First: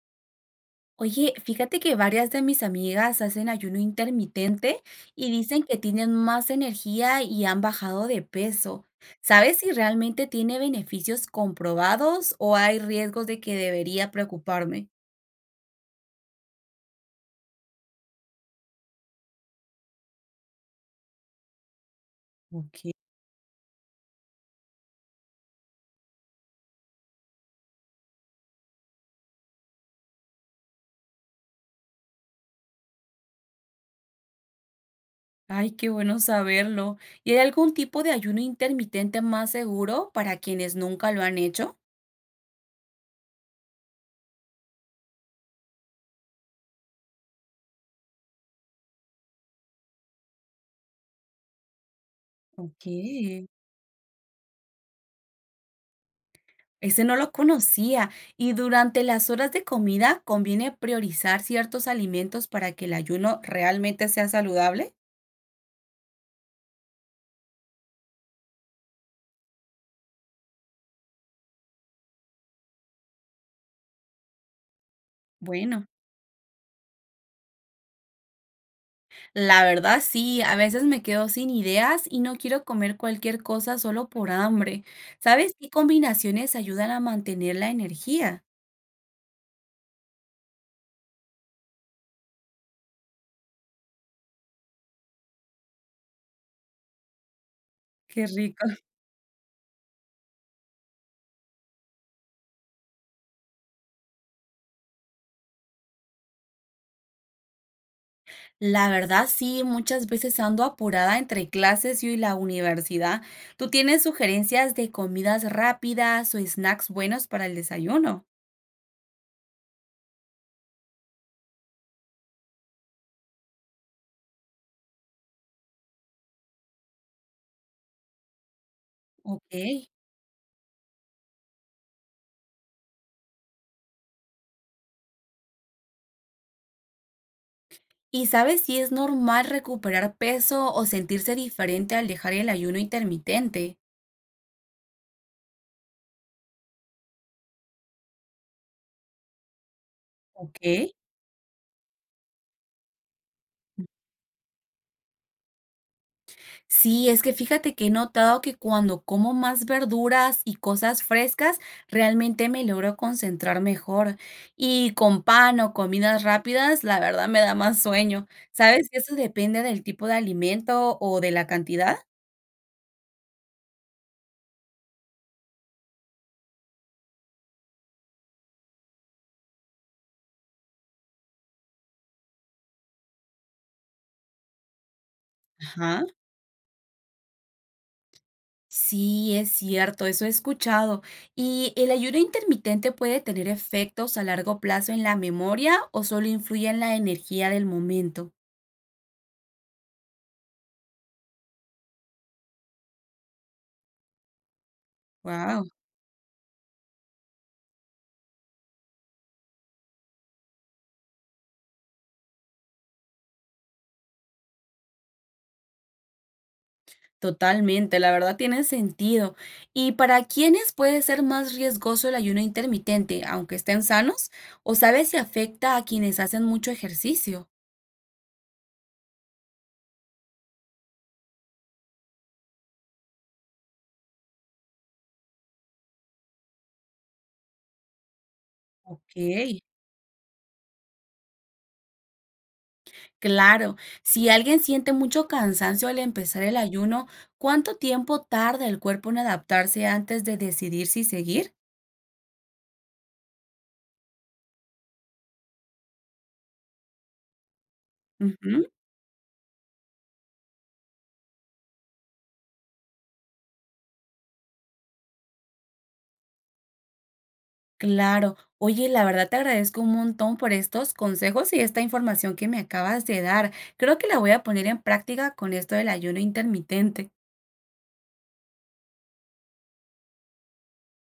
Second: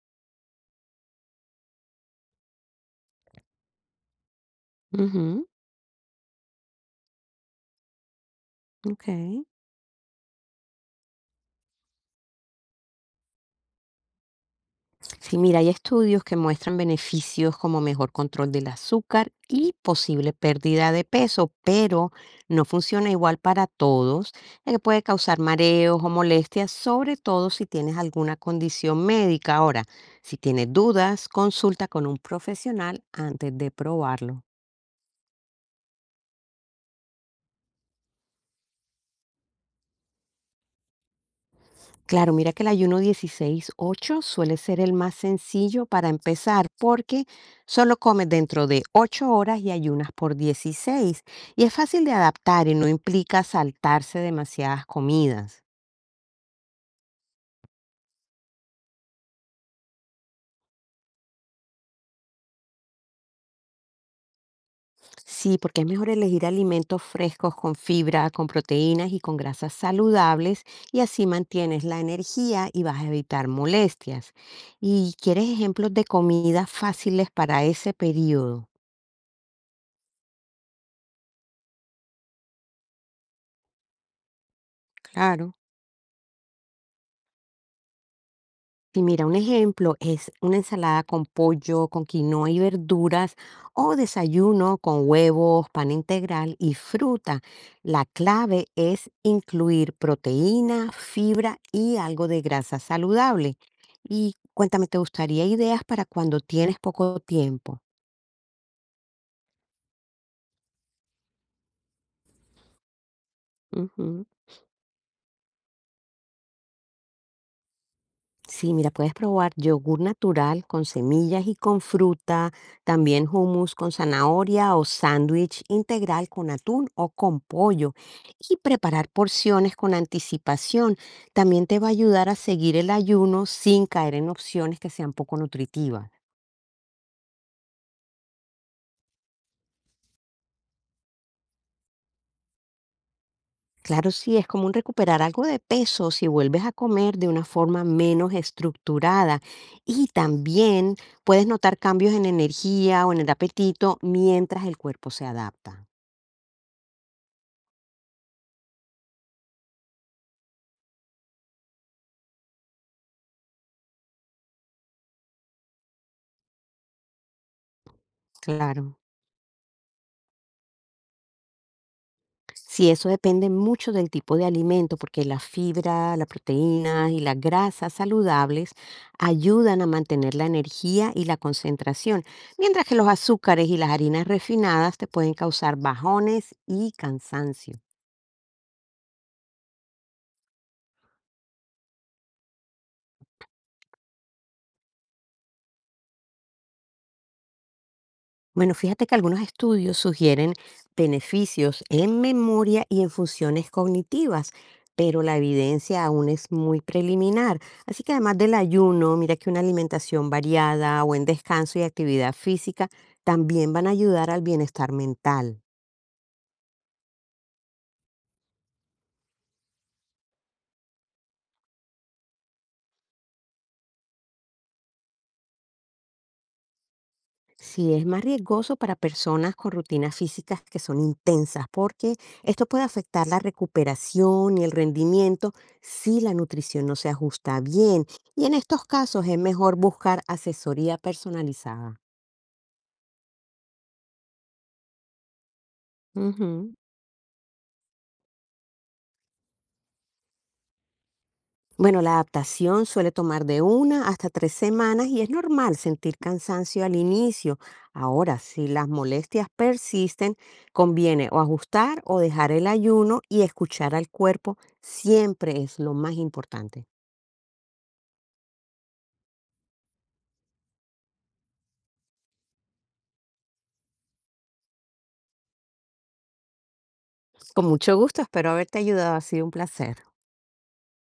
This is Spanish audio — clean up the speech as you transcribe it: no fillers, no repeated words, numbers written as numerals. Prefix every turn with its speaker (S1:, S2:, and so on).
S1: Oye, fíjate que varias de mis amigas hacen ayuno intermitente y
S2: Ujú,
S1: dicen que tienen más energía y han bajado de peso.
S2: ok.
S1: ¿Sabes si realmente tiene beneficios comprobados o hay riesgos de que debería preocuparme?
S2: Sí, mira, hay estudios que muestran beneficios como mejor control del azúcar y posible pérdida de peso, pero no
S1: Ok.
S2: funciona igual para todos, ya que puede causar mareos o molestias, sobre todo si tienes alguna condición médica. Ahora, si tienes dudas, consulta con un profesional antes de probarlo.
S1: Ay, qué bueno saberlo. ¿Y hay algún tipo de ayuno intermitente más seguro para quienes nunca lo han hecho?
S2: Claro, mira que el ayuno 16/8 suele ser el más sencillo para empezar porque solo comes dentro de 8 horas y ayunas por 16 y es fácil de adaptar y
S1: Ok.
S2: no implica saltarse demasiadas comidas.
S1: Ese no lo conocía. Y durante las horas de comida, ¿conviene priorizar ciertos alimentos para que el ayuno realmente sea saludable?
S2: Sí, porque es mejor elegir alimentos frescos con fibra, con proteínas y con grasas saludables y así mantienes la energía y vas a evitar molestias. ¿Y quieres
S1: Bueno,
S2: ejemplos de comidas fáciles para ese periodo?
S1: la verdad sí, a veces me quedo sin ideas y no quiero comer cualquier cosa solo por hambre. ¿Sabes
S2: Claro.
S1: qué combinaciones ayudan a mantener la energía?
S2: Sí, mira, un ejemplo es una ensalada con pollo, con quinoa y verduras, o desayuno con huevos, pan integral y fruta. La
S1: Qué rico.
S2: clave es incluir proteína, fibra y algo de grasa saludable. Y cuéntame, ¿te gustaría ideas para cuando tienes poco tiempo?
S1: La verdad sí, muchas veces ando apurada entre clases y la universidad. ¿Tú tienes
S2: Ujú.
S1: sugerencias de comidas rápidas o snacks buenos para el desayuno?
S2: Sí, mira, puedes probar yogur natural con semillas y con fruta, también hummus con zanahoria o sándwich integral con atún o con pollo. Y preparar porciones
S1: Ok.
S2: con anticipación también te va a ayudar a seguir el ayuno sin caer en opciones que sean poco nutritivas.
S1: ¿Y sabes si es normal recuperar peso o sentirse diferente al dejar el ayuno intermitente?
S2: Claro, sí, es común recuperar algo de peso si vuelves a comer de una forma menos estructurada. Y
S1: Ok,
S2: también puedes notar cambios en energía o en el apetito mientras el cuerpo se adapta.
S1: sí, es que fíjate que he notado que cuando como más verduras y cosas frescas, realmente me logro concentrar mejor. Y con pan o comidas rápidas, la verdad me da más sueño.
S2: Claro.
S1: ¿Sabes si eso depende del tipo de alimento o de la cantidad?
S2: Sí, eso depende mucho del tipo de alimento, porque la fibra, la proteína y las grasas saludables ayudan a mantener la energía y la concentración, mientras que los azúcares y las harinas refinadas te pueden causar
S1: Ajá.
S2: bajones y cansancio.
S1: Sí, es cierto, eso he escuchado. ¿Y el ayuno intermitente puede tener efectos a largo plazo en la memoria o solo influye en la energía del momento?
S2: Bueno, fíjate que algunos estudios sugieren beneficios en memoria y en funciones cognitivas, pero la
S1: Wow,
S2: evidencia aún es muy preliminar. Así que además del ayuno, mira que una alimentación variada, buen descanso y actividad física también van a ayudar al bienestar mental.
S1: totalmente, la verdad tiene sentido. ¿Y para quiénes puede ser más riesgoso el ayuno intermitente, aunque estén sanos? ¿O sabes si afecta a quienes hacen mucho ejercicio?
S2: Sí, es más riesgoso para personas con rutinas físicas que son intensas, porque esto puede afectar la recuperación y el rendimiento si la nutrición no se ajusta bien. Y en estos
S1: Ok.
S2: casos es mejor buscar asesoría personalizada.
S1: Claro, si alguien siente mucho cansancio al empezar el
S2: Ujú.
S1: ayuno, ¿cuánto tiempo tarda el cuerpo en adaptarse antes de decidir si seguir?
S2: Bueno, la adaptación suele tomar de una hasta 3 semanas y es normal sentir cansancio al inicio. Ahora,
S1: Ujú,
S2: si las molestias persisten, conviene o ajustar o dejar el ayuno y escuchar al cuerpo siempre es lo más importante.
S1: claro. Oye, la verdad te agradezco un montón por estos consejos y esta información que me acabas de dar. Creo que la voy a poner en práctica con esto del ayuno intermitente.
S2: Con mucho gusto, espero haberte ayudado. Ha sido un placer.